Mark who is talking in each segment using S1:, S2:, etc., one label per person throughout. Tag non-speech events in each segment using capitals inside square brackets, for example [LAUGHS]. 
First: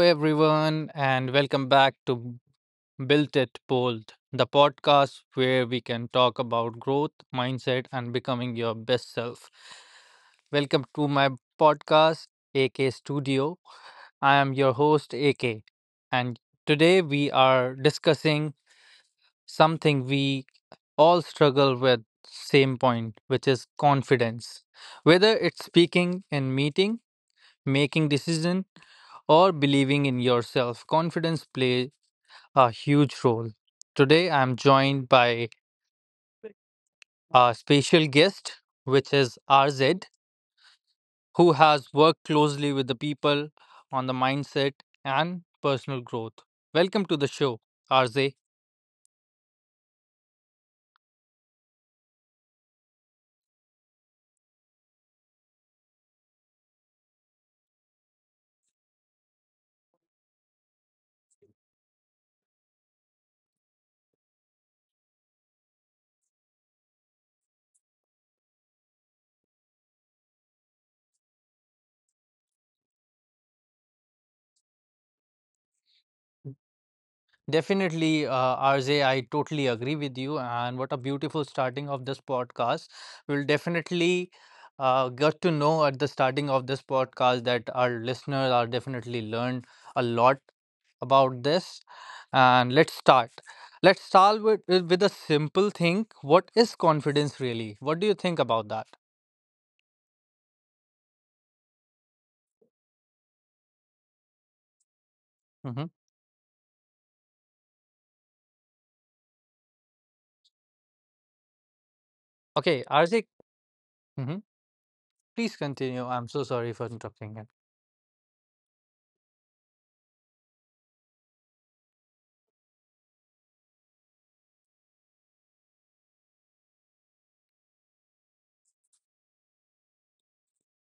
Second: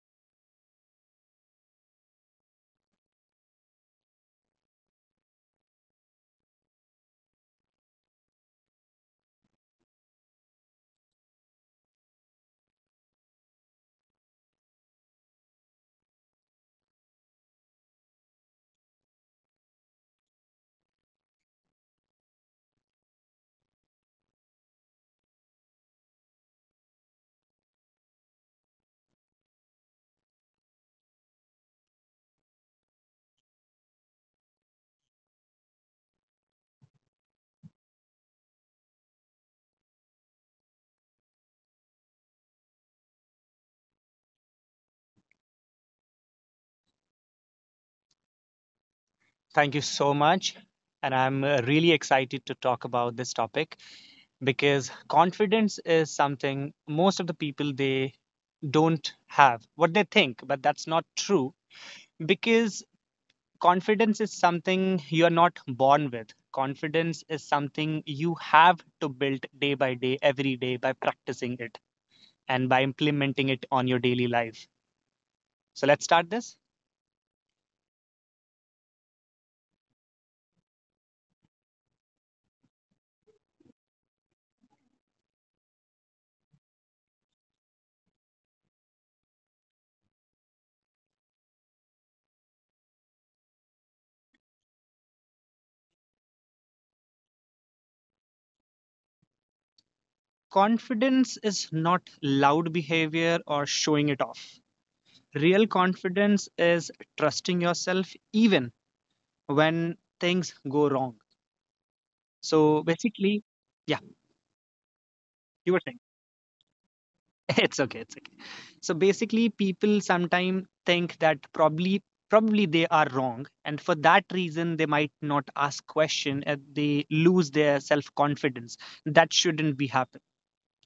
S1: everyone, and welcome back to Built It Bold, the podcast where we can talk about growth, mindset, and becoming your best self. Welcome to my podcast, AK Studio. I am your host, AK, and today we are discussing something we all struggle with, same point, which is confidence. Whether it's speaking in meeting, making decision, or believing in yourself, confidence plays a huge role. Today I'm joined by a special guest, which is RZ, who has worked closely with the people on the mindset and personal growth. Welcome to the show, RZ.
S2: Thank you so much. And I'm really excited to talk about this topic because confidence is something most of the people they don't have what they think, but that's not true because confidence is something you're not born with. Confidence is something you have to build day by day, every day by practicing it and by implementing it on your daily life. So let's start this.
S1: Definitely, RJ, I totally agree with you. And what a beautiful starting of this podcast. We'll definitely get to know at the starting of this podcast that our listeners are definitely learned a lot about this. And let's start. Let's start with a simple thing. What is confidence really? What do you think about that?
S2: Confidence is not loud behavior or showing it off. Real
S1: Hmm.
S2: confidence is trusting yourself even when things go wrong.
S1: Okay,
S2: So
S1: RJ.
S2: basically, yeah,
S1: Mhm. Please
S2: you were saying.
S1: continue. I'm so sorry for interrupting.
S2: [LAUGHS] It's okay, it's okay. So basically, people sometimes think that probably they are wrong, and for that reason, they might not ask question. And they lose their self confidence. That shouldn't be happen.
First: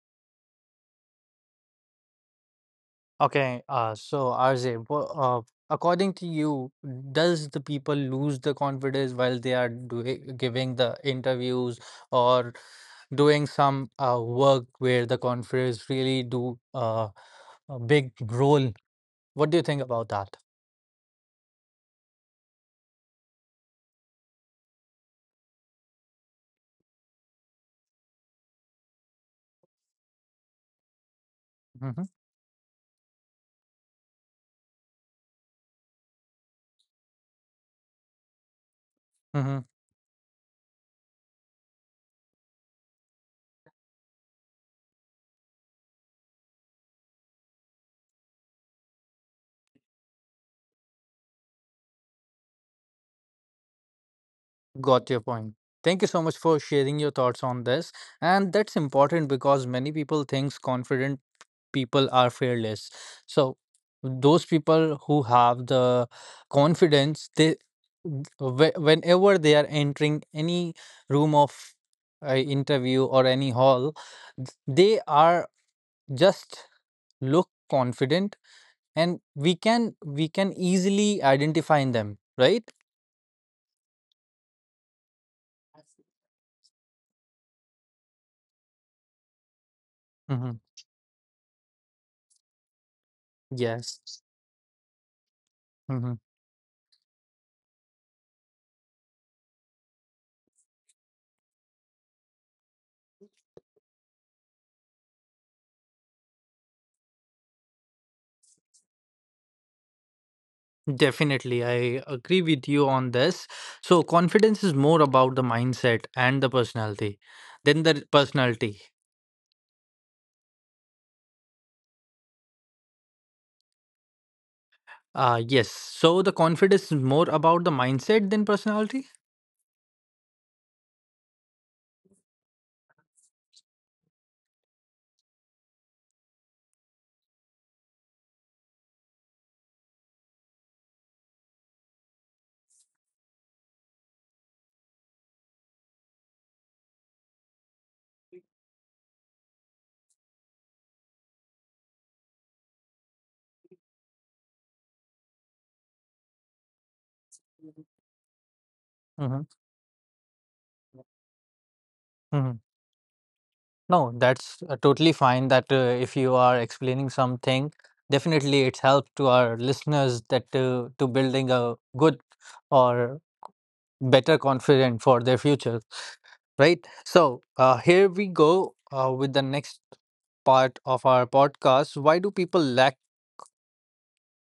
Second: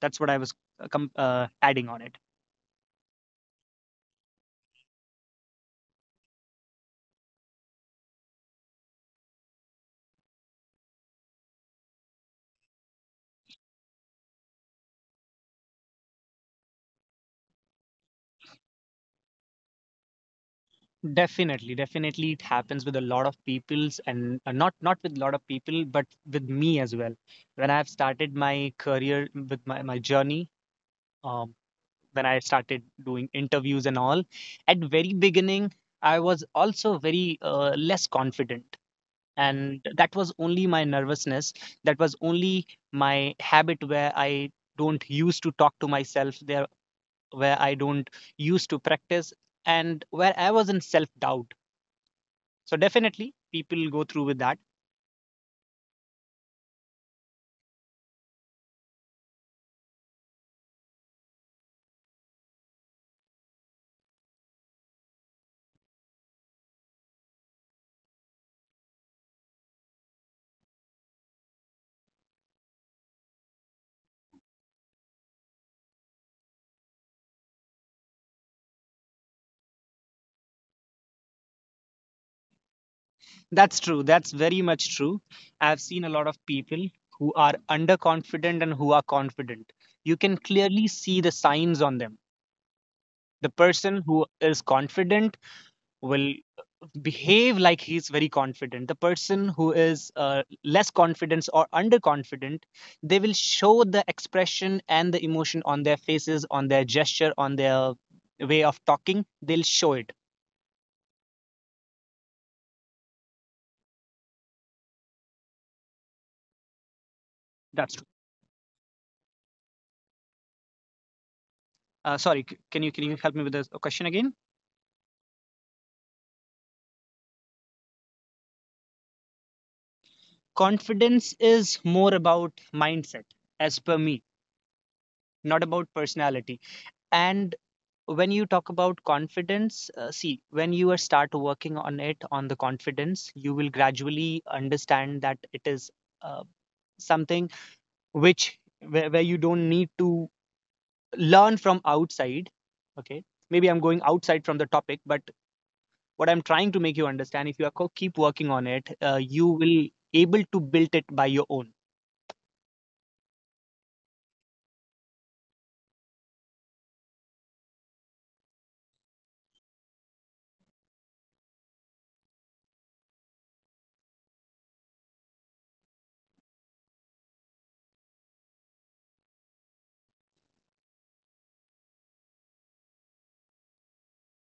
S2: That's what I was adding on it.
S1: Okay, so RJ, uh, according to you, does the people lose the confidence while they are doing giving the interviews or doing some work where the confidence really do a big role? What do you think about that?
S2: Definitely, definitely, it happens with a lot of peoples, and not with a lot of people, but with me as well. When I've started my career with my journey, um,
S1: Mm-hmm.
S2: when I started doing interviews and all, at very beginning, I was also very less confident,
S1: Mm-hmm.
S2: and that was only my nervousness. That was only my habit where I don't used to talk to myself there, where I don't used to practice, and where I was in self doubt, so definitely people go through with that.
S1: Got your point. Thank you so much for sharing your thoughts on this. And that's important because many people thinks confident people are fearless. So those people who have the confidence, they whenever they are entering any room of interview or any hall, they are just look confident, and we can easily identify in them, right?
S2: That's true. That's very much true. I've seen a lot of people who are underconfident and who are confident. You can
S1: Hmm.
S2: clearly see the signs on them. The person
S1: Yes.
S2: who is confident will behave like he's very confident. The person who is less confident or underconfident, they will show the expression and the emotion on their faces, on their gesture, on their way of talking. They'll show it.
S1: Definitely, I agree with you on this. So, confidence is more about the mindset and the personality than
S2: That's
S1: the personality.
S2: Sorry, can you help me with the question again?
S1: Yes. So, the confidence is more about the mindset than personality.
S2: Confidence is more about mindset, as per me, not about personality. And when you talk about confidence, see, when you are start working on it on the confidence, you will gradually understand that it is uh, something which where you don't need to learn from outside. Okay, maybe I'm going outside from the topic, but what I'm trying to make you understand, if you are keep working on it, you
S1: Mm-hmm.
S2: will able to build it by your own.
S1: Hmm. No, that's totally fine. That If you are explaining something, definitely it's helped to our listeners that to building a good or better confident for their future, right? So here we go with the next part of our podcast. Why do people lack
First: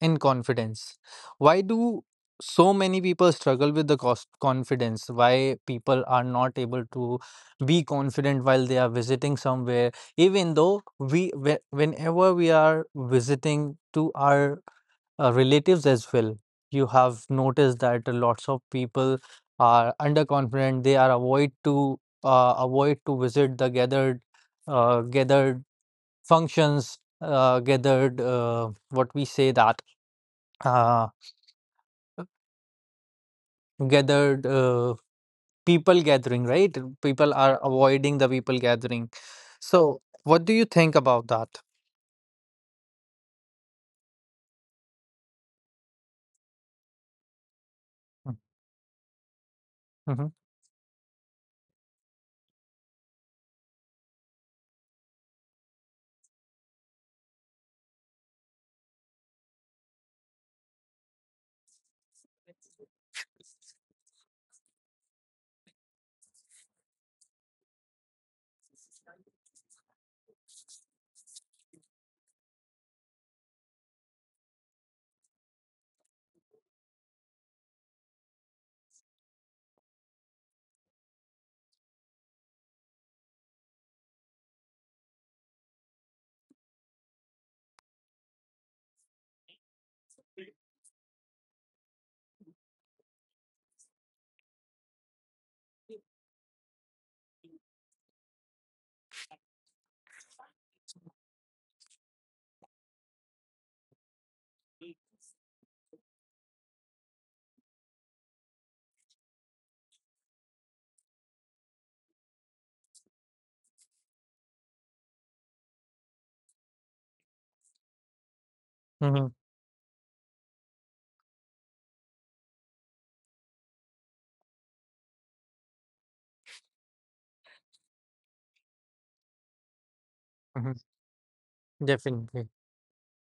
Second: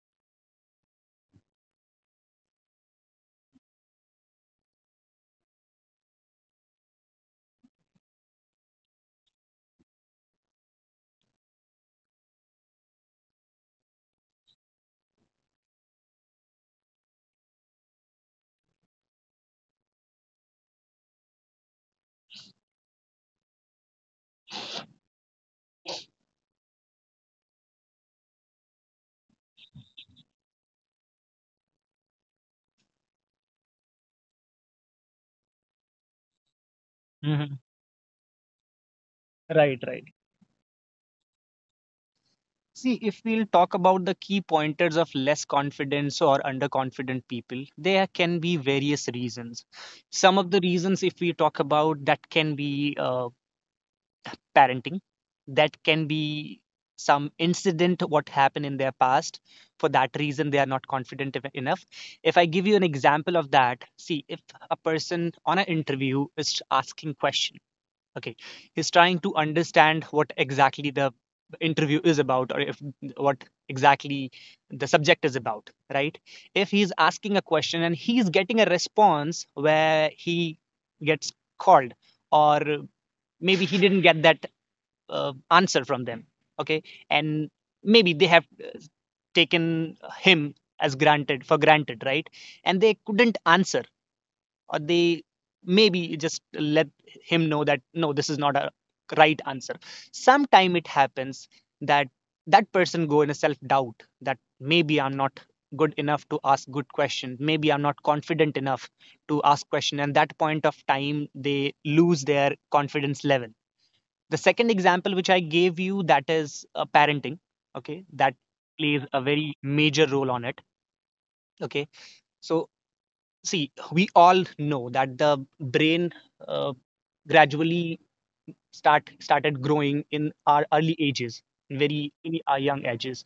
S1: in confidence? Why do so many people struggle with the cost confidence? Why people are not able to be confident while they are visiting somewhere, even though whenever we are visiting to our relatives as well. You have noticed that lots of people are underconfident. They are avoid to visit the gathered gathered functions, gathered what we say that uh, gathered people gathering, right? People are
S2: Hmm.
S1: avoiding the people gathering.
S2: Right,
S1: So,
S2: right.
S1: what do you think about that?
S2: See, if we'll talk about the key pointers of less confidence or underconfident people, there can be various reasons.
S1: Mm-hmm.
S2: Some of the reasons, if we talk about, that can be uh, parenting, that can be some incident what happened in their past. For that reason they are not confident enough. If I give you an example of that, see, if a person on an interview is asking question, okay, he's trying to understand what exactly the interview is about, or if what exactly the subject is about, right? If he's asking a question and he's getting a response where he gets called, or maybe he didn't get that answer from them, okay, and maybe they have taken him as granted for granted, right? And they couldn't answer, or they maybe just let him know that no, this is not a right answer. Sometime it happens that that person go in a self doubt, that maybe I'm not good enough to ask good question, maybe I'm not confident enough to ask question, and that point of time they lose their confidence level. The second example which I gave you, that is parenting. Okay, that plays a
S1: Mm-hmm.
S2: very major role on it. Okay, so see, we all know that the brain uh, gradually started growing in our
S1: Hmm.
S2: early ages, very in
S1: Definitely.
S2: our young ages,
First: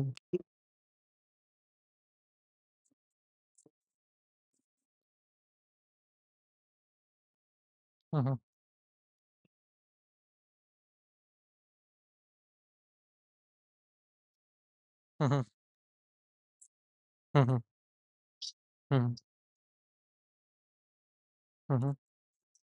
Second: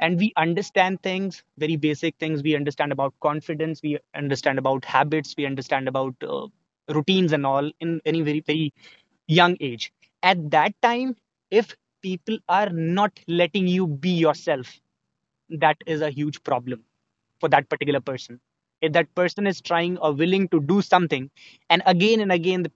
S2: and we understand things, very basic things. We understand about confidence, we understand about habits, we understand about routines and all, in any
S1: Mm-hmm.
S2: very very young age. At that time, if people are not letting you be yourself,
S1: Mm-hmm.
S2: that is a huge problem for
S1: Mm-hmm.
S2: that particular person. If that
S1: Mm-hmm.
S2: person is trying or willing to do something,
S1: Mm-hmm.
S2: and again, the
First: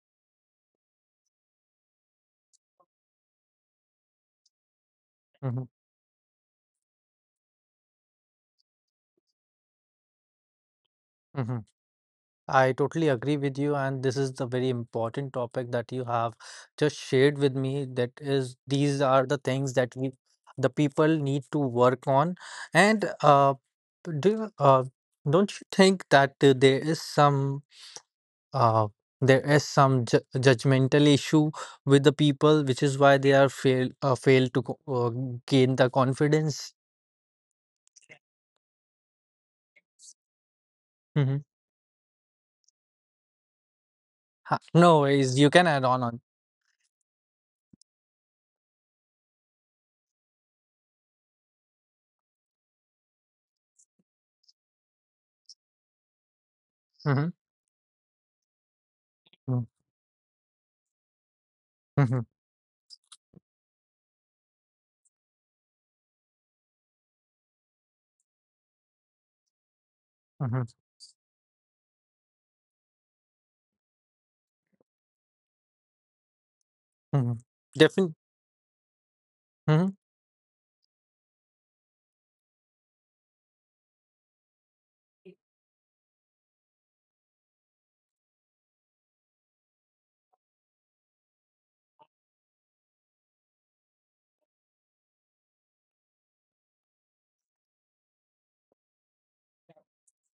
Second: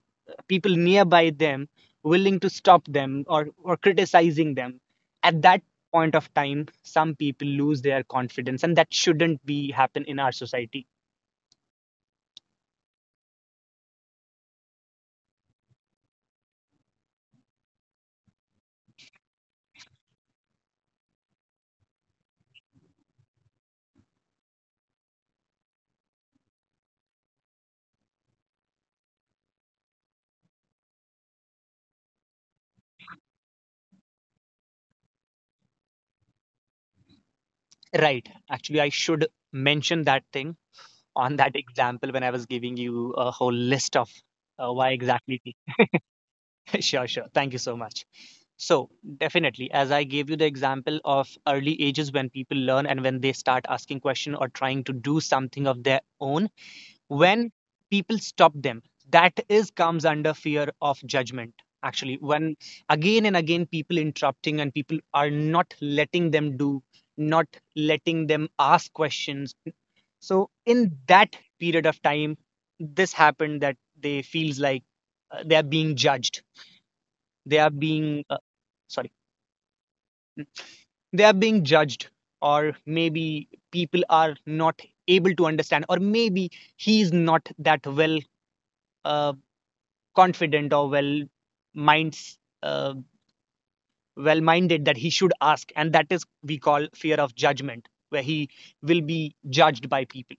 S2: people nearby them willing to stop them, or criticizing them, at that
S1: Mm-hmm.
S2: point of time, some people lose their confidence, and that shouldn't be happen in our society.
S1: Mm-hmm. I totally agree with you, and this is the very important topic that you have just shared with me. That is, these are the things that we, the people need to work on. And do you- uh, don't you think that uh, there is some ju judgmental issue with the people, which is why they are fail to gain the confidence?
S2: Right. Actually, I should mention that thing on
S1: Mhm.
S2: that example when I was giving you a whole list of why
S1: No worries,
S2: exactly.
S1: you can add on.
S2: [LAUGHS] Sure, sure. Thank you so much. So, definitely, as I gave you the example of early ages, when people learn and when they start asking question or trying to do something of their own,
S1: Mm-hmm.
S2: when people stop them, that
S1: Mm-hmm.
S2: is comes under fear of judgment. Actually,
S1: Mm-hmm.
S2: when again and again people interrupting and people are not letting them do, not letting them ask questions, so
S1: Mm-hmm.
S2: in that period of time this happened, that they feels like they are being judged,
S1: Mm-hmm.
S2: they are
S1: Definitely.
S2: being uh, sorry
S1: Mm-hmm.
S2: they are being judged, or maybe people are not able to understand, or maybe he is not that well uh, confident, or minds uh, well minded that he should ask. And that is we call fear of judgment, where he will be judged by people.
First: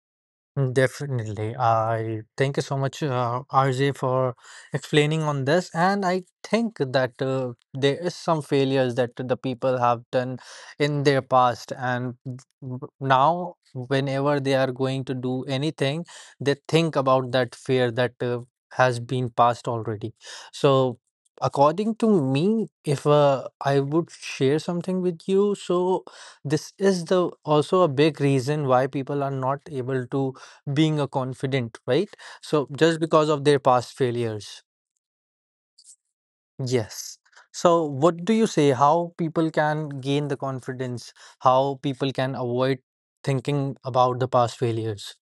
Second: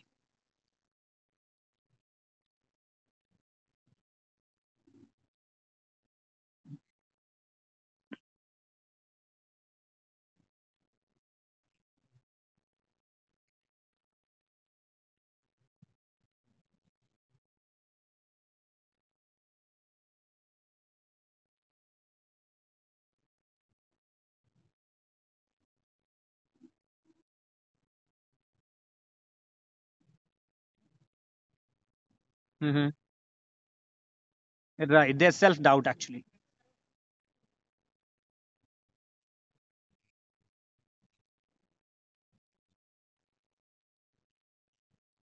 S1: Mm. Definitely. I thank you so much, RJ, for explaining on this. And I think that there is some failures that the people have done in their past, and now whenever they are going to do anything, they think about that fear that has been passed already. So, according to me, if I would share something with you, so this is the also a big reason why people are not able to being a confident, right? So
S2: Mm-hmm.
S1: just because of their past failures.
S2: Right. There's self doubt actually.
S1: Yes. So what do you say? How people can gain the confidence? How people can avoid thinking about the past failures?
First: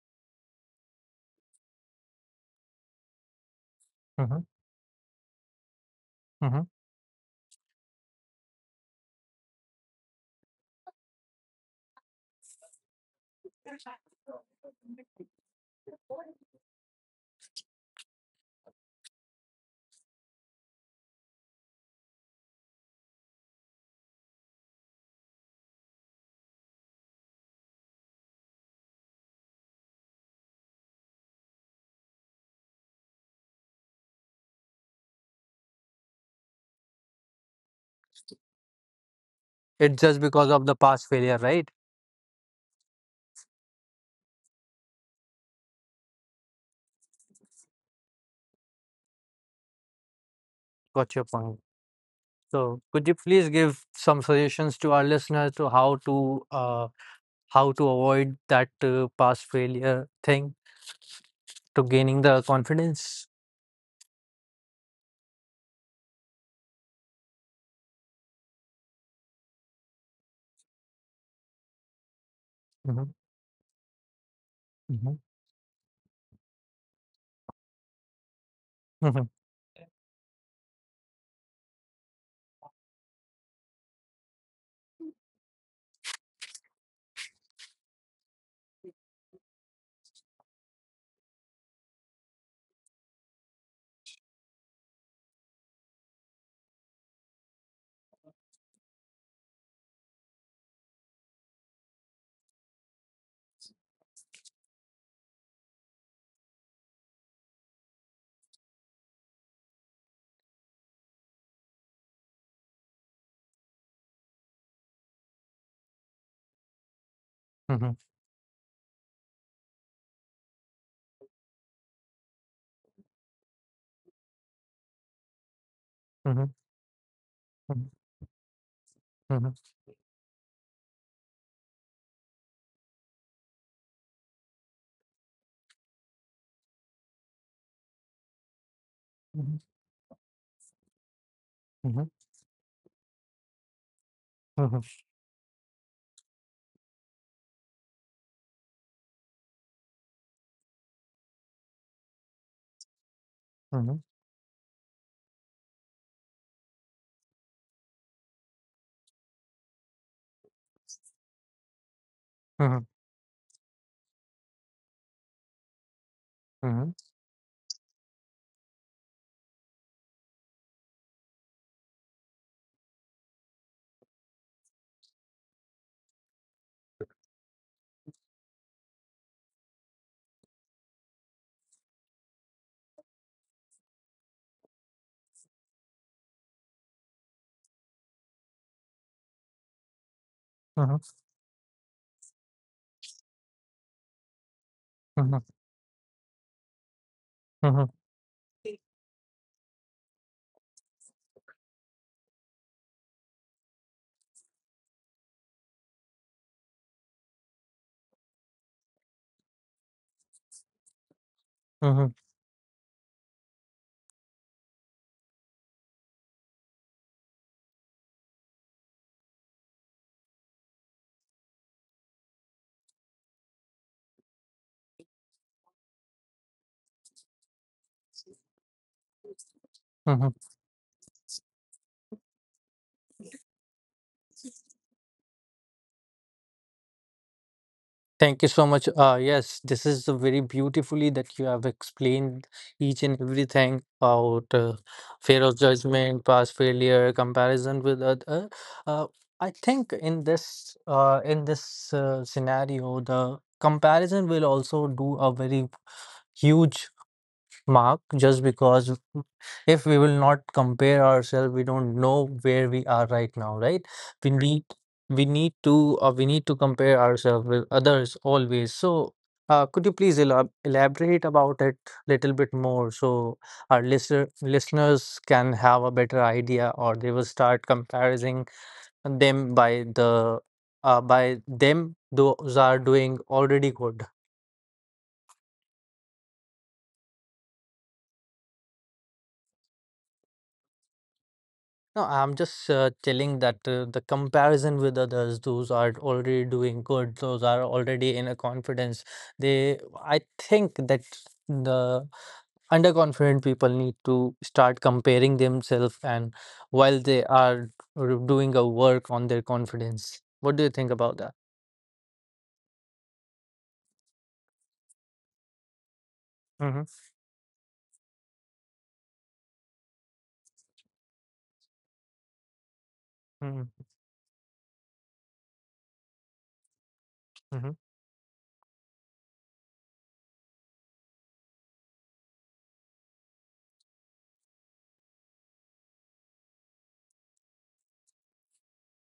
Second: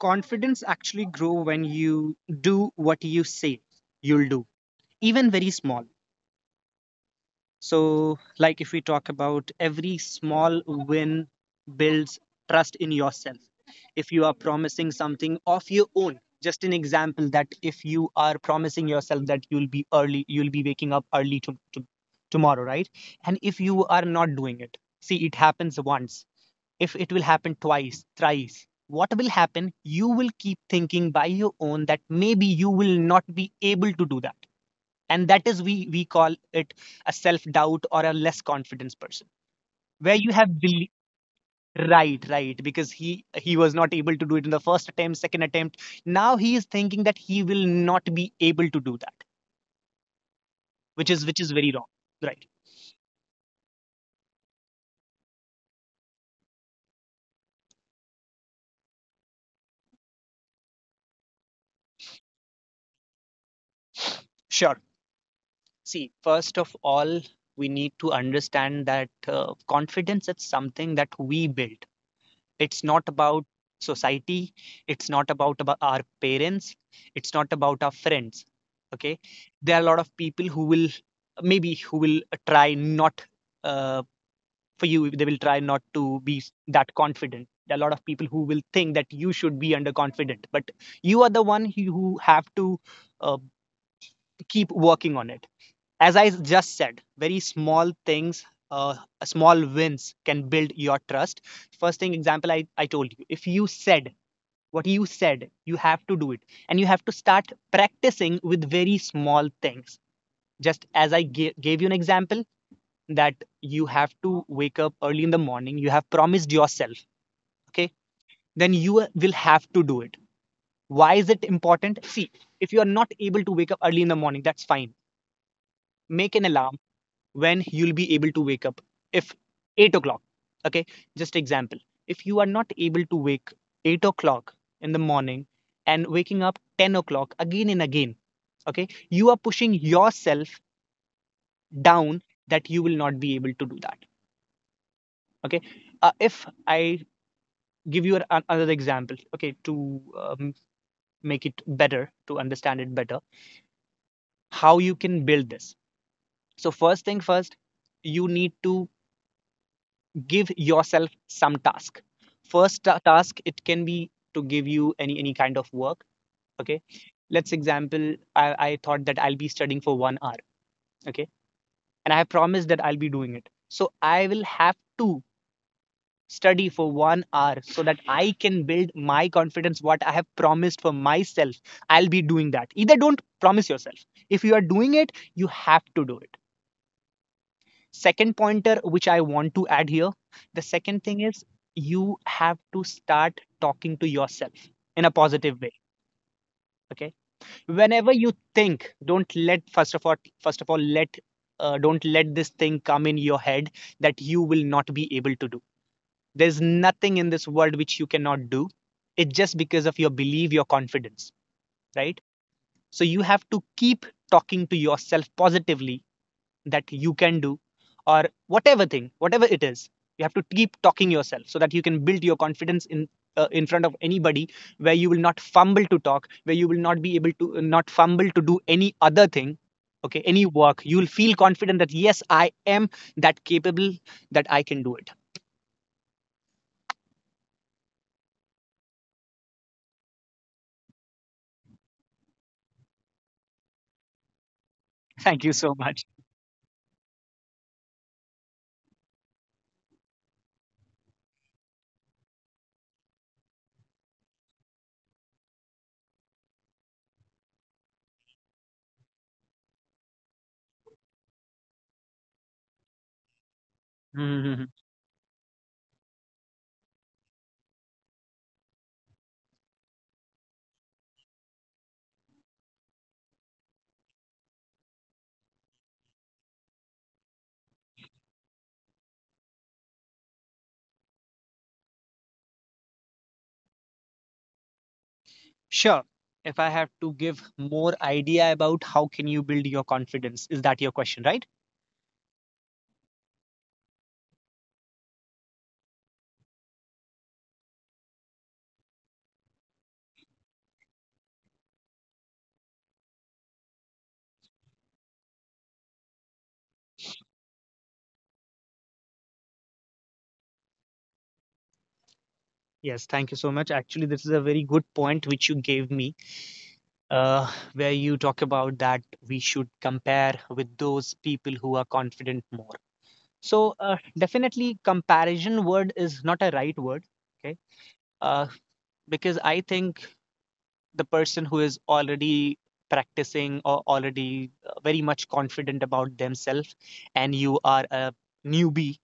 S2: Confidence actually grow when you do what you say you'll
S1: Mm-hmm.
S2: do, even very small.
S1: Mm-hmm.
S2: So, like if we talk about, every small win builds trust in yourself. If you are promising something of your own, just an example, that if you are promising yourself that you'll be early, you'll be waking up early tomorrow, right? And if you are not doing it, see, it happens once. If it will happen twice, thrice, what will happen? You will keep thinking by your own that maybe you will not be able to do that, and that is we call it a self doubt or a less confidence person,
S1: It's
S2: where
S1: just
S2: you
S1: because
S2: have
S1: of the
S2: belief.
S1: past failure, right?
S2: Right, right, because he was not able to do it in the first attempt, second attempt, now he is thinking that he will not be able to do that, which
S1: Got your
S2: is which is
S1: point.
S2: very wrong, right?
S1: So could you please give some suggestions to our listeners to how to avoid that past failure thing to gaining the confidence?
S2: Sure. See, first of all, we need to understand that confidence is something that we build. It's not
S1: Mm-hmm.
S2: about society. It's
S1: Mm-hmm.
S2: not about our parents. It's not about our friends. Okay.
S1: Mm-hmm.
S2: There are a lot of people who will, maybe who will try not, uh, for you. They will try not to be that confident. There are a lot of people who will think that you should be underconfident, but you are the one who have to, uh, keep working on it. As I just said, very small things, small wins can build your trust. First thing, example, I told you, if you said what you said, you have to do it. And you have to start practicing with very small things. Just as I gave you an example, that you have to wake up early in the morning, you have promised yourself, okay,
S1: Mm-hmm.
S2: then you will have to do it. Why is it important? See, if you are not able to wake up early in the morning, that's fine. Make an
S1: Mm-hmm.
S2: alarm when you'll be able to wake up, if
S1: Mhm.
S2: 8 o'clock, okay, just example. If you are not able to wake 8 o'clock in the morning, and waking up 10 o'clock again and again, okay, you are
S1: Mhm.
S2: pushing yourself
S1: Mhm.
S2: down, that you will not be able to do that.
S1: Mhm.
S2: Okay, if I give you another example, okay, to um, make it better, to understand it better,
S1: Mhm.
S2: how you can build this. So first thing first, you need to give yourself some task.
S1: Mhm.
S2: First task, it can be to give you any kind of work, okay,
S1: Mhm.
S2: let's example, I thought that I'll be studying for 1 hour, okay, and I have promised that I'll be doing it, so I will have to study for 1 hour so that I can build my confidence. What I have promised for myself, I'll be doing that. Either don't promise yourself, if you are doing it, you have to do it. Second pointer which I want to add here, the
S1: Mhm.
S2: second thing is, you have to start talking to yourself in a
S1: Mhm.
S2: positive way. Okay,
S1: Mhm.
S2: whenever you think, don't let, first of all, let, don't let this thing come in your head, that you will not be able to do. There's nothing in this world which you cannot do. It's just because of your belief, your confidence,
S1: Mhm.
S2: right? So you have to keep talking to yourself positively, that you can do, or whatever thing, whatever it is, you have to keep talking yourself, so that you can build your confidence in, in front of anybody, where you will not fumble to talk, where you will not be able to, not fumble to do any other thing. Okay,
S1: Mhm.
S2: any work, you will feel confident that yes I am that capable. That I can do it.
S1: Thank you so much. Yes, this is a very beautifully that you have explained each and everything about
S2: [LAUGHS]
S1: fear
S2: Thank you
S1: of
S2: so much.
S1: judgment, past failure, comparison with other. Uh, I think in this scenario, the comparison will also do a very huge mark just because if we will not compare ourselves, we don't know where we are right now, right? we need
S2: Mhm.
S1: we need to compare ourselves with others always. So could you please elaborate about it little bit more, so our listeners can have a better idea, or they will start comparing them by them, those are doing already good.
S2: Sure, if I have to give more idea about how can you build your confidence, is that your question, right?
S1: No, I'm just telling that the comparison with others, those are already doing good, those are already in a confidence. They, I think that the underconfident people need to start comparing themselves, and while they are doing a work on their confidence. What do you think about that?
S2: Yes, thank you so much. Actually, this is a very good point which you gave me,
S1: Mm-hmm.
S2: where you talk about that we should compare with those people who are confident more. So
S1: Mm-hmm.
S2: definitely, comparison word is not a right word, okay?
S1: Mm-hmm.
S2: Uh, because I think the person who is already practicing or already very much confident about themselves, and you are a newbie,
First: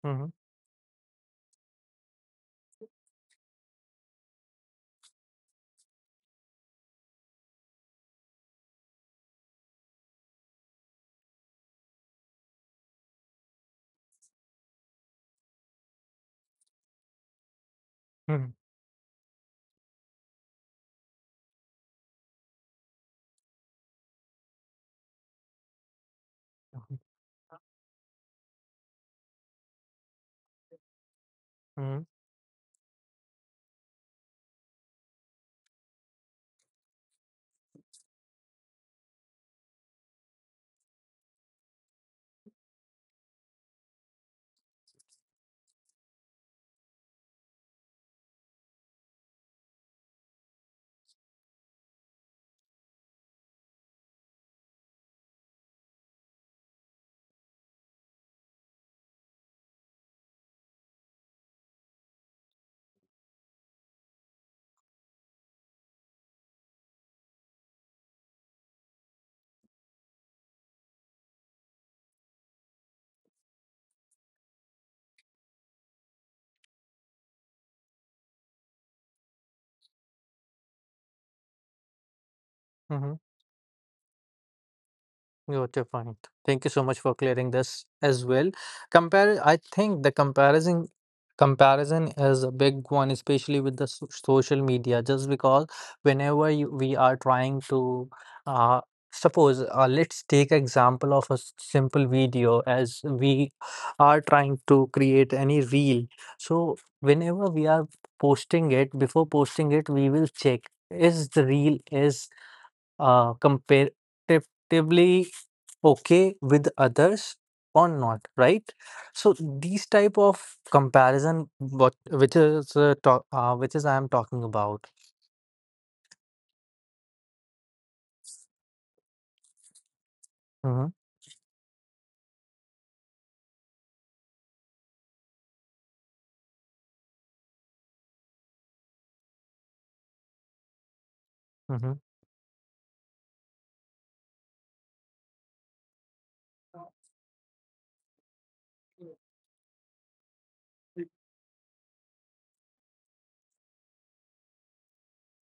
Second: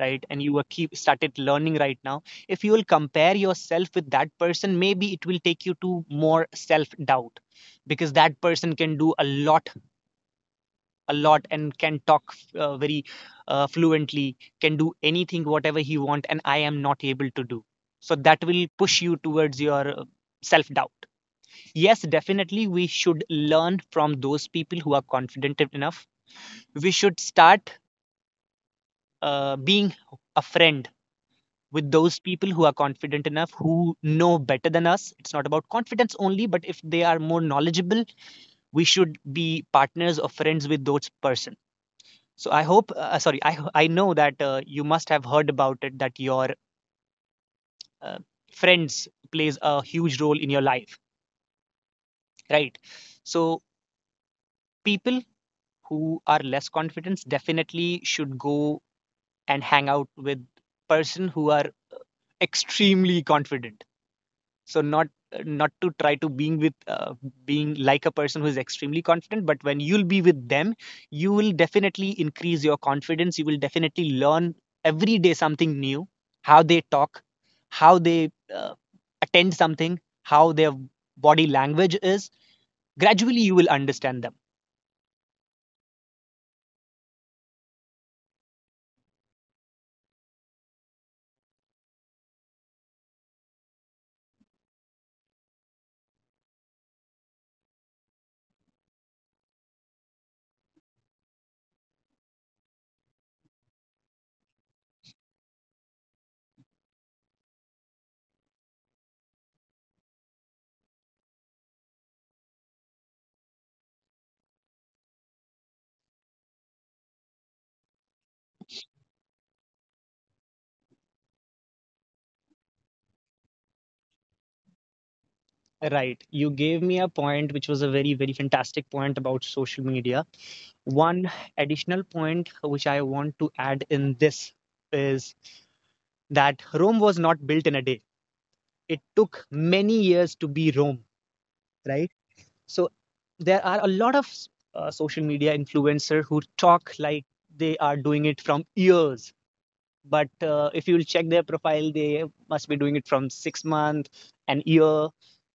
S2: right?
S1: Mm-hmm.
S2: And you are keep started learning right now. If you will compare yourself with that person, maybe it will take you to more self doubt, because that person can do a lot and can talk very fluently, can do anything whatever he want, and I am not able to do, so that will push you towards your self doubt. Yes, definitely we should learn from those people who are confident enough. We should start being a friend with
S1: Mm-hmm.
S2: those people who are confident enough, who know better than us. It's not about confidence only, but if they are more knowledgeable, we should be partners or friends with those person. So I hope, sorry, I know that you must have heard about it that your uh, friends plays a huge role in your life, right? So people who are less confident definitely should go and hang out with person who are extremely confident. So not to try to being with being like a person who is extremely confident, but when you'll be with them, you will definitely increase your confidence, you will definitely learn every day something new, how they talk, how they attend something, how their body language is.
S1: Mm-hmm.
S2: Gradually you will understand them.
S1: Got your point. Thank you so much for clearing this as well. I think the comparison is a big one, especially with the social media. Just because whenever we are trying to, uh, suppose, let's take example of a simple video, as we are trying to create any reel. So whenever we are posting it, before posting it, we will check, is the reel is comparatively okay with others or not, right? So these type of comparison what which is talk, which is I am talking about.
S2: Right, you gave me a point which was a very very fantastic point about social media.
S1: Hmm.
S2: One additional point which I want to add in this is that Rome was not built in a day. It took many years to be Rome,
S1: Hmm.
S2: right? So there are a lot of social media influencers who talk like they are doing it from years. But if you will check their profile, they must be doing it from 6 months, an year,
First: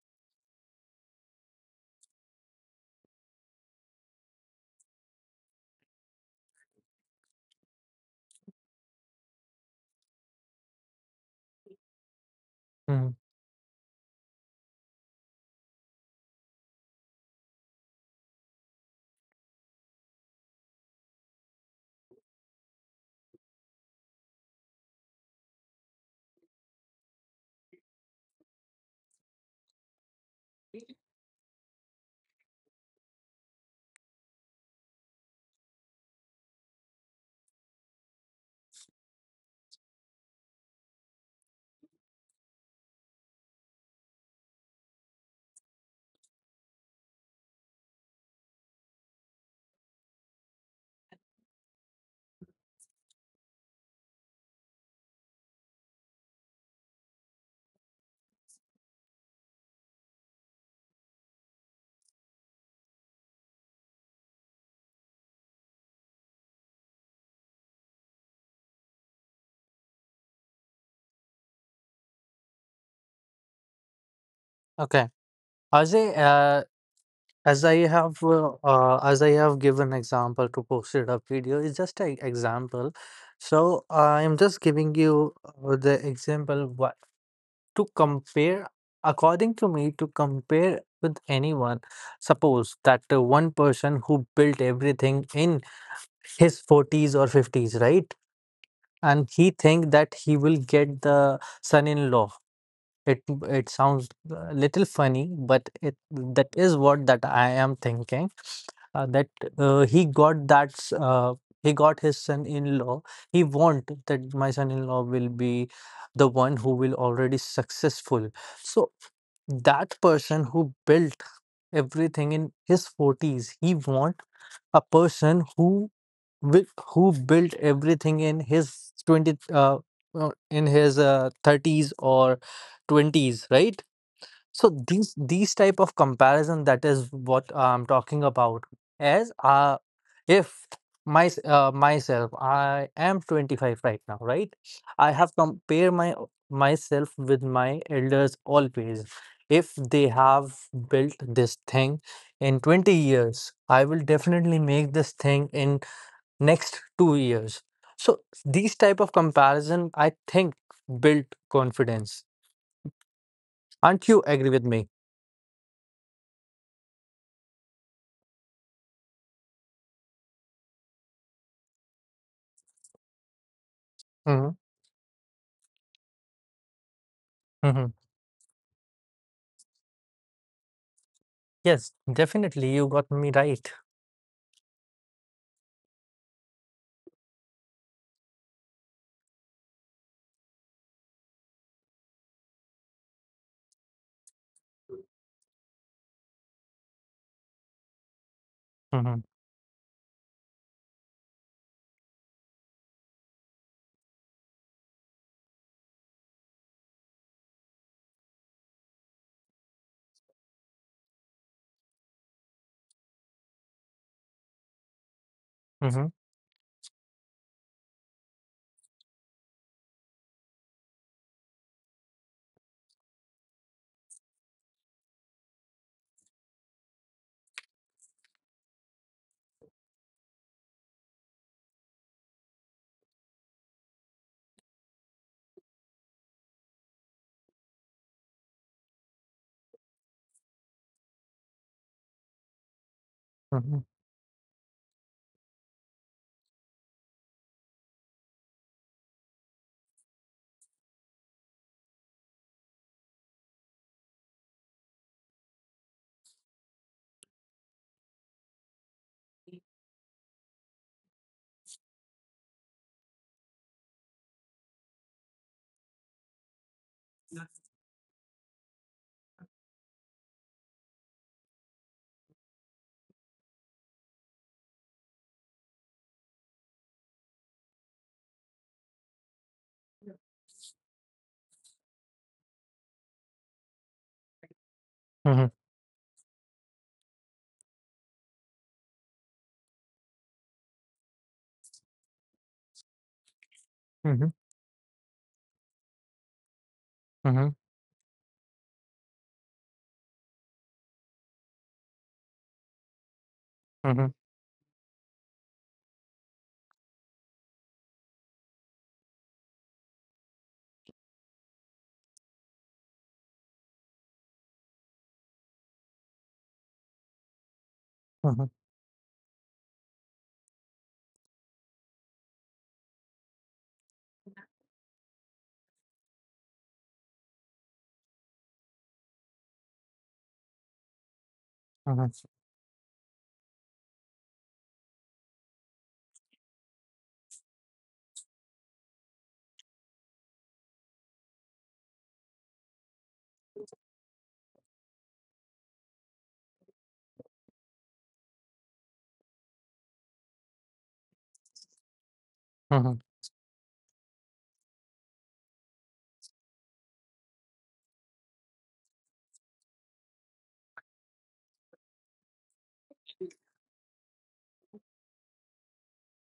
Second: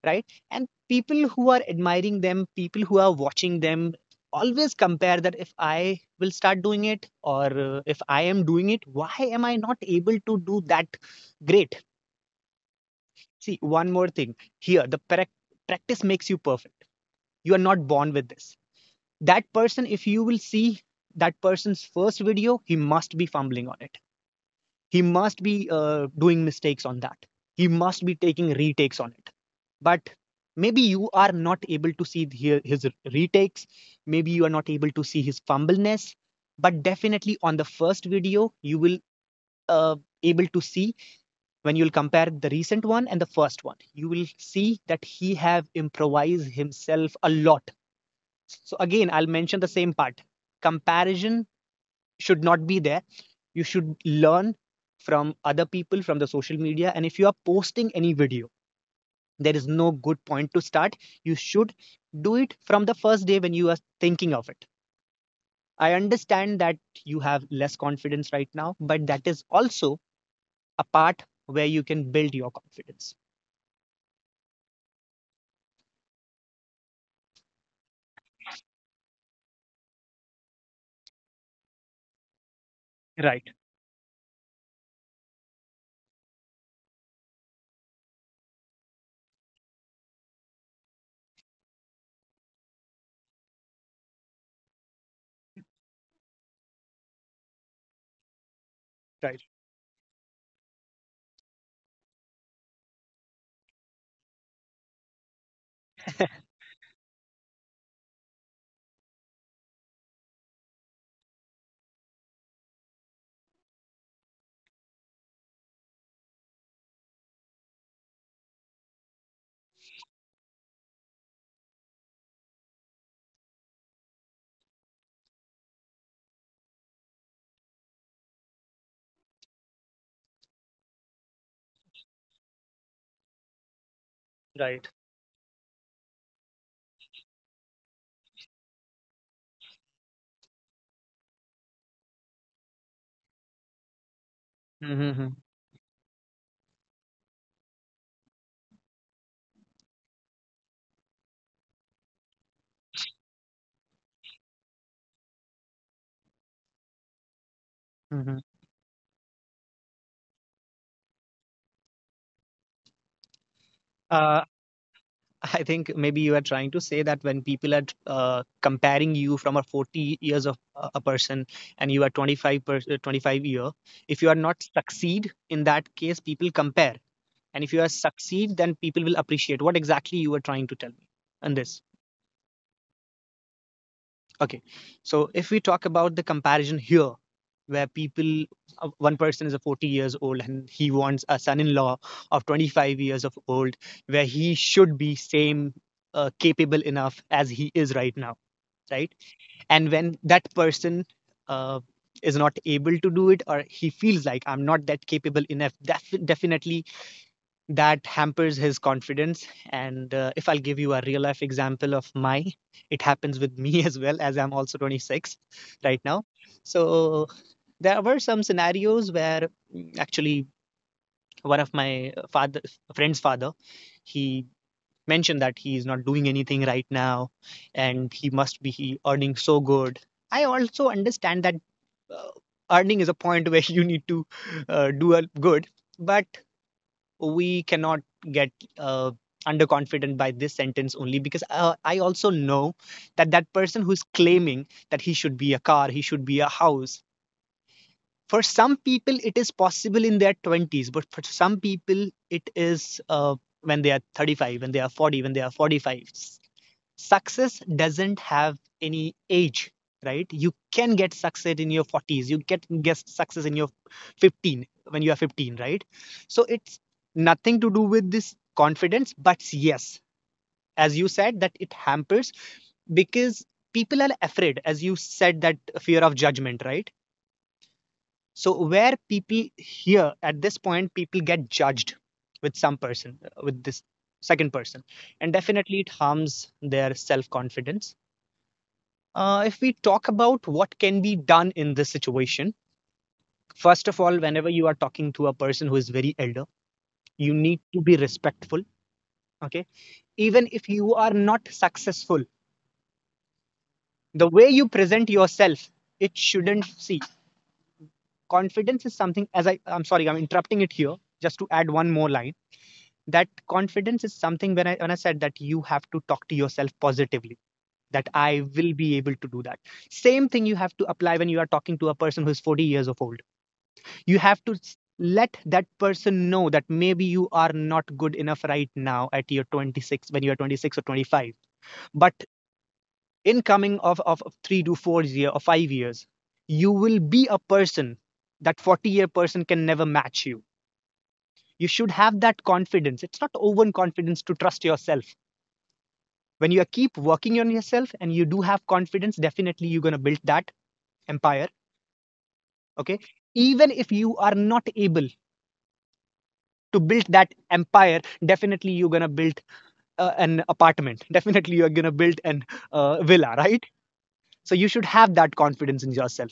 S2: right? And people who are admiring them, people who are watching them, always compare that if I will start doing it, or if I am doing it, why am I not able to do that great?
S1: Hmm.
S2: See, one more thing here, the practice makes you perfect. You are not born with this. That person, if you will see that person's first video, he must be fumbling on it. He must be doing mistakes on that. He must be taking retakes on it. But maybe you are not able to see the- his retakes. Maybe you are not able to see his fumbleness. But definitely on the first video, you will uh, able to see when you'll compare the recent one and the first one, you will see that he have improvised himself a lot. So again I'll mention the same part, comparison should not be there. You should learn from other people, from the social media, and if you are posting any video, there is no good point to start. You should do it from the first day when you are thinking of it. I understand that you have less confidence right now, but that is also a part where you can build your confidence.
S1: Okay, Ajay, as I have given example to posted a video, it's just an example.
S2: Right.
S1: So I am just giving you the example. Why to compare, according to me, to compare with anyone, suppose that one person who built everything in his 40s or 50s, right? And he
S2: Right.
S1: think that he will get the son-in-law. It it sounds a little funny, but it that is what that I am thinking. That he got that s- he got his son-in-law. He want that my son-in-law will be the one who will already successful. So that person who built everything in his 40s, he want a person who will who built everything in his 20 in his 30s or 20s, right? So
S2: Right.
S1: these type of comparison, that is what I'm talking about. As if myself, I am 25 right now, right? I have
S2: Mm-hmm.
S1: compare my myself with my elders always. If they have built this thing in 20 years, I will definitely make this thing in next 2 years. So
S2: Mm-hmm.
S1: these type of comparison, I think, build confidence. Aren't you
S2: Uh,
S1: agree with me?
S2: I think maybe you are trying to say that when people are comparing you from a 40 years of a person, and you are 25-year, if you are
S1: Mhm.
S2: not succeed, in that case people compare, and if you are
S1: Mhm.
S2: succeed, then people will appreciate. What exactly you were trying to tell me on this?
S1: Yes, definitely, you got me right.
S2: Okay. So if we talk about the comparison here, where people, one person is a 40 years old and he wants a son-in-law of 25 years of old, where he should be same capable enough as he is right now, right?
S1: Mhm.
S2: And when that person uh, is not able to do it, or he feels like I'm not that capable enough, definitely that hampers his confidence. And if I'll give you a real life example of my, it happens with me [LAUGHS] as well, as I'm also 26 right
S1: Mhm.
S2: now. So there were some scenarios where actually one of my father friend's father, he mentioned that he is not doing anything right now and he must be he earning so good. I also understand that uh, earning is a point where [LAUGHS] you need to do a good, but we cannot get uh, underconfident by this sentence only, because I also know that that
S1: Mhm.
S2: person who's claiming that he should be a car, he should be a house, for some people it is possible in their 20s, but for some people it is when they are 35, when they are 40, when they are 45. Success doesn't have any age, right? You can get success in your 40s, you can get success in your 15, when you are 15, right? So it's nothing to do with this confidence, but yes, as you said that it hampers, because people are afraid, as you said, that fear of judgment, right? So where people here, at this point, people get judged with some person, with this second person, and
S1: Mhm.
S2: definitely it harms their self confidence. If we talk about what can be done in this situation, first of all,
S1: Mhm.
S2: whenever you are talking to a person who is very elder, you
S1: Mhm.
S2: need to be respectful. Okay. Even if you are not successful,
S1: Mhm.
S2: the way you present yourself, it shouldn't see. Confidence is something, as I'm sorry, I'm interrupting it here just to add one more line. That confidence is something when when I said that you have to talk to yourself positively, that I
S1: Mhm.
S2: will be able to do that. Same thing you have to apply when you are talking to a person who's 40 years of old. You have to let that person know that maybe you are not good enough right now at your 26, when you are 26 or 25,
S1: Mhm.
S2: but in coming of 3 to 4 year or 5 years, you will be a person that 40-year person can never match you. You should have that confidence. It's not overconfidence to trust yourself. When you keep working on yourself and you do have confidence, definitely you're going to build that empire.
S1: Mhm.
S2: Okay. Even if you are not able to build that empire, definitely you're going to build an apartment. [LAUGHS] Definitely you're gonna build an villa, right? So you should have that confidence in yourself.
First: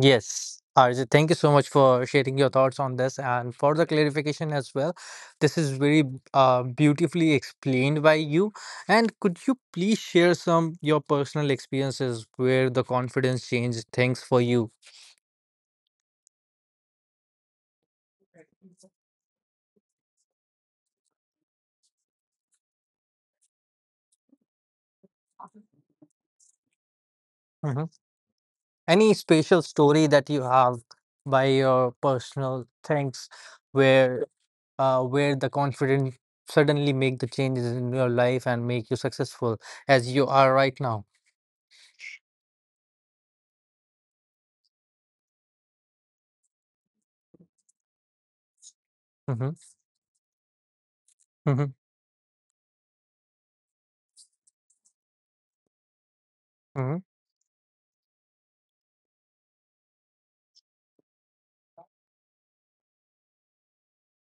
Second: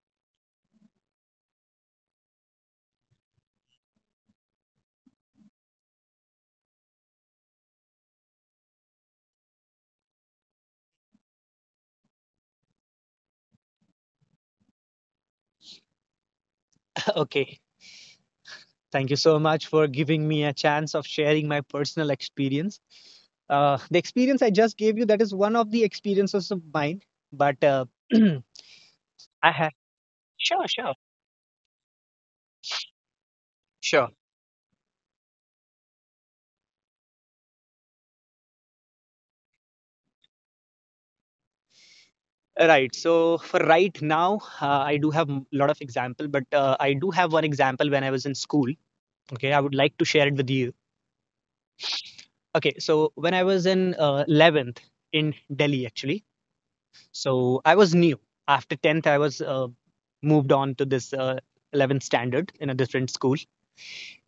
S1: Yes, Arjit, thank you so much for sharing your thoughts on this and for the clarification as well. This is very beautifully explained by you. And could you please share some your personal experiences where the confidence changed things for you?
S2: [LAUGHS] Okay, thank you so much for giving me a chance of sharing my personal experience. The experience I just gave you, that is one of the experiences of mine, but
S1: Mm-hmm.
S2: [CLEARS THROAT]
S1: Any
S2: I
S1: special
S2: have,
S1: story that you
S2: sure,
S1: have
S2: sure,
S1: by your personal things
S2: sure.
S1: where where the confidence suddenly make the changes in your life and make you successful as you are right now.
S2: Right, so for right now, I do have a lot of example, but I do have one example when I was in school. Okay, I
S1: Mm-hmm.
S2: would like to share it with you.
S1: Mm-hmm.
S2: Okay, so when I was in 11th in Delhi, actually, so I was new. After 10th, I was moved on to this 11th standard in a different school.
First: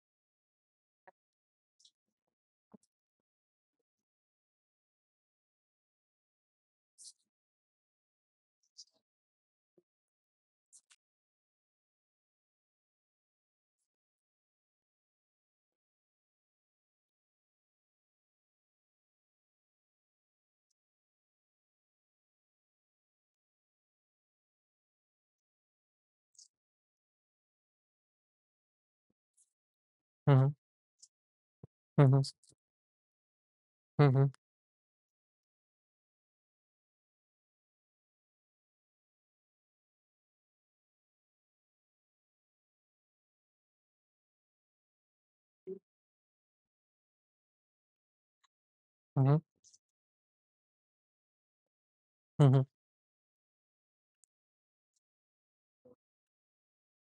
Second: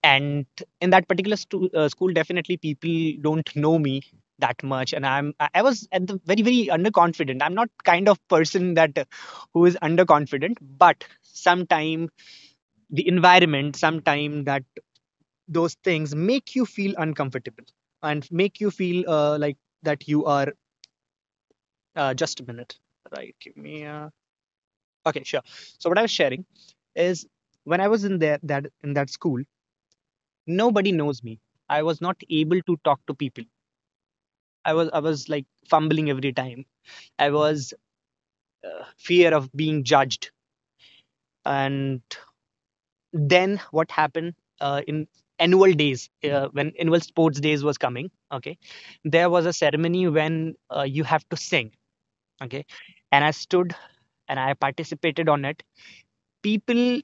S2: And in that particular school, definitely people don't know me that much. And I was at the very, very underconfident. I'm not kind of person that who is underconfident, but sometime the environment, sometime that those things make you feel uncomfortable and make you feel like that you are. Just a minute. Right. Give me a. Okay, sure. So what I was sharing is, when I was in there, that in that school,
S1: Mm-hmm.
S2: nobody knows me. I was not
S1: Mm-hmm.
S2: able to talk to people.
S1: Mm-hmm.
S2: I was like fumbling every time. I was fear of being judged. And then what happened, in annual days, when annual sports days was coming, okay, there
S1: Mm-hmm. Mm-hmm.
S2: was a ceremony when you have to sing, okay,
S1: Mm-hmm.
S2: and I stood and I participated on it. People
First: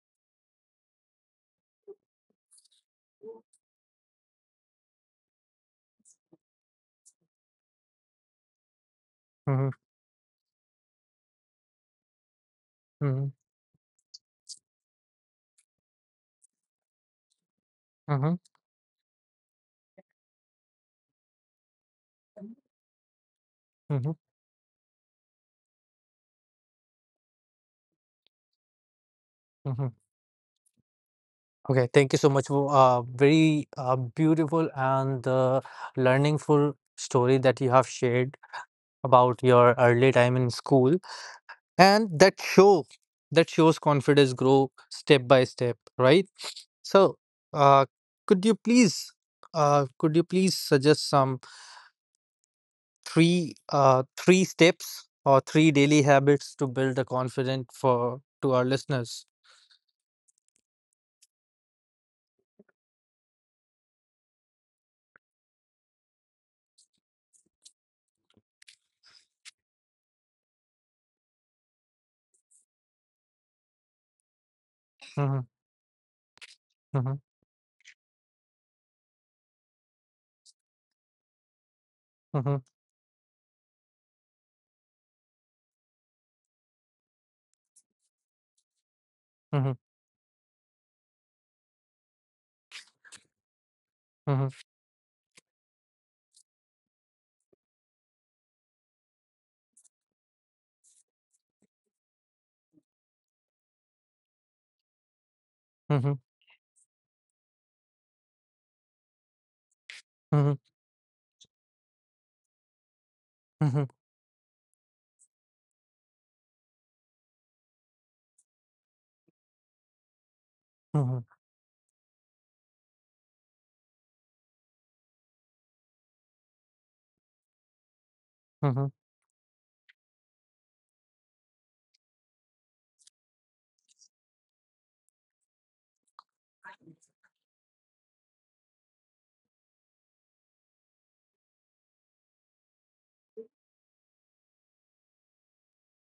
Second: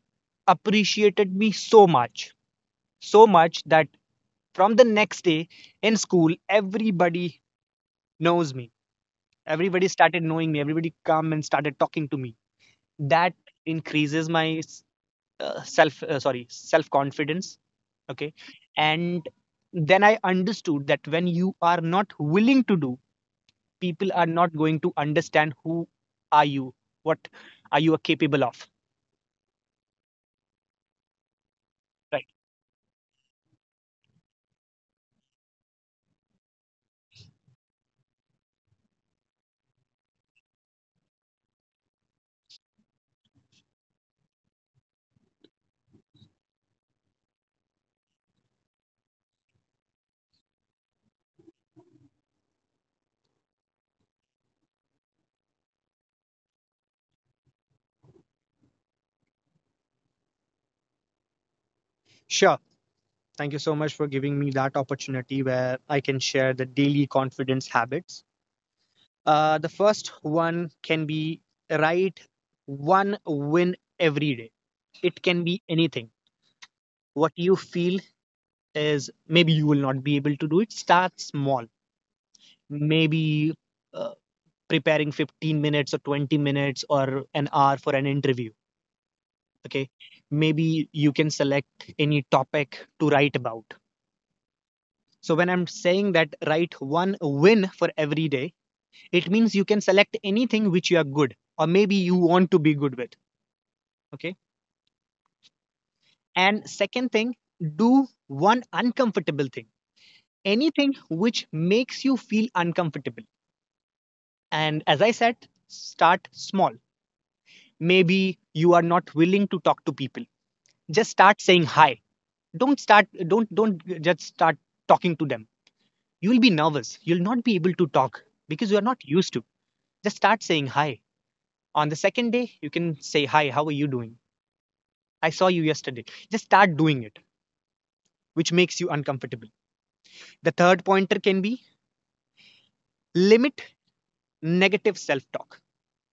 S2: appreciated me so much, so much that from the next day in school, everybody knows me.
S1: Mm-hmm.
S2: Everybody started knowing me. Everybody come and started talking to me.
S1: Mm-hmm.
S2: That increases my sorry, self confidence. Okay,
S1: Mm-hmm.
S2: and then I understood that when you are not willing to do, people
S1: Mm-hmm.
S2: are not going to understand who are you, what are you are capable of.
S1: Mm-hmm. Okay, thank you
S2: Right?
S1: so much for a very beautiful and learningful story that you have shared about your early time in school. And that shows confidence grow step by step, right? So uh, could you please could you please suggest some three steps or three daily habits to build a confidence for to our listeners.
S2: Sure. Thank you so much for giving me that opportunity where I can share the daily confidence habits. The first one can be write one win every day. It can
S1: Mhm.
S2: be anything.
S1: Mhm.
S2: What you feel is maybe you will not be able to do it. Start small.
S1: Mhm.
S2: Maybe uh, preparing 15 minutes or 20 minutes or an hour for an interview.
S1: Mhm.
S2: Okay. Maybe you can select any topic to write about.
S1: Mhm.
S2: So when I'm saying that write one win for every day, it means you can select anything which you are good or maybe you want to be good with. Okay.
S1: Mhm.
S2: And second thing, do one uncomfortable thing,
S1: Mhm.
S2: anything which makes you feel uncomfortable.
S1: Mhm.
S2: And as I said, start small. Maybe you are not willing to talk to people. Just
S1: Mhm.
S2: start saying hi. Don't just start talking to them. You'll be nervous. You'll not be able to talk because you
S1: Mhm.
S2: are not used to. Just start saying hi. On the second day you can say hi, how are you doing, I saw you yesterday. Just start doing it which makes you uncomfortable. The third pointer can be limit negative self talk.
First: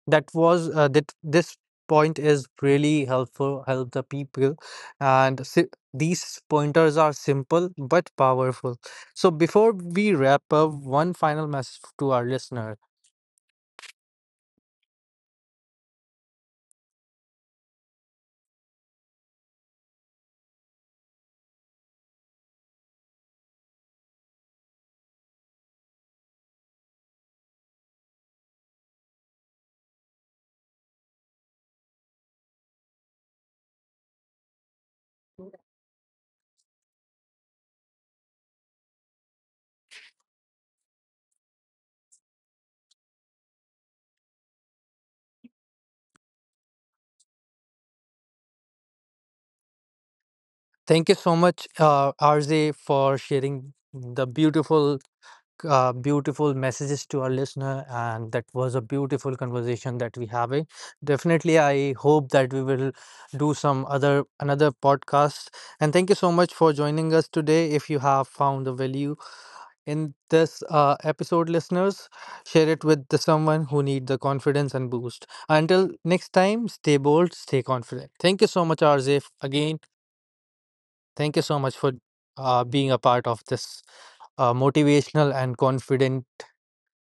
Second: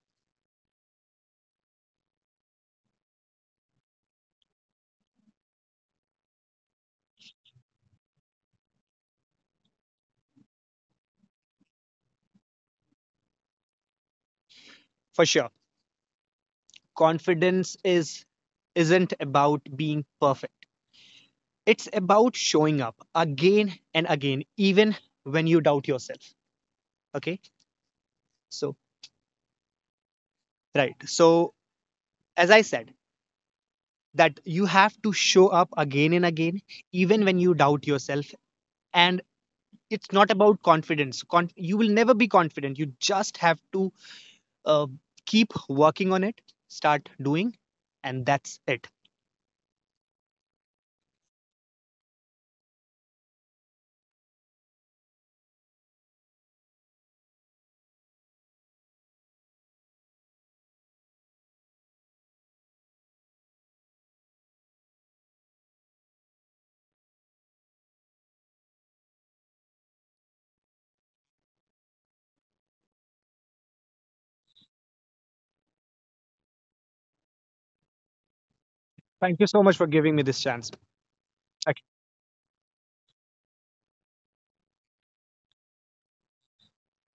S1: That was that this point is really helpful, help the people, and si these pointers are simple but powerful. So before we wrap up, one final message to our listener.
S2: For sure, confidence is isn't about being perfect. It's about showing up again and again, even when you doubt yourself. Okay, so right, so as I said, that you have to show up again and again, even when you doubt yourself. And it's not about confidence. You will never be confident. You just have to uh, keep working on it. Start doing, and that's it.
S1: Thank you so much, RJ, for sharing the beautiful messages to our listener, and that was a beautiful conversation that we having. Definitely, I hope that we will do some other another podcast. And thank you so much for joining us today. If you have found the value in this episode, listeners, share it with the someone who need the confidence and boost. Until next time, stay bold, stay confident. Thank you so much, Arzif.
S2: Thank you so much
S1: Again,
S2: for giving me this chance.
S1: thank you so much for being a part of this motivational and confident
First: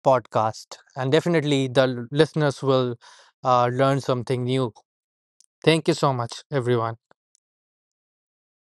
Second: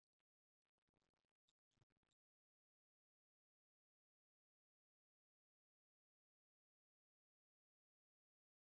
S1: podcast. And definitely the listeners will learn something new. Thank you so much, everyone.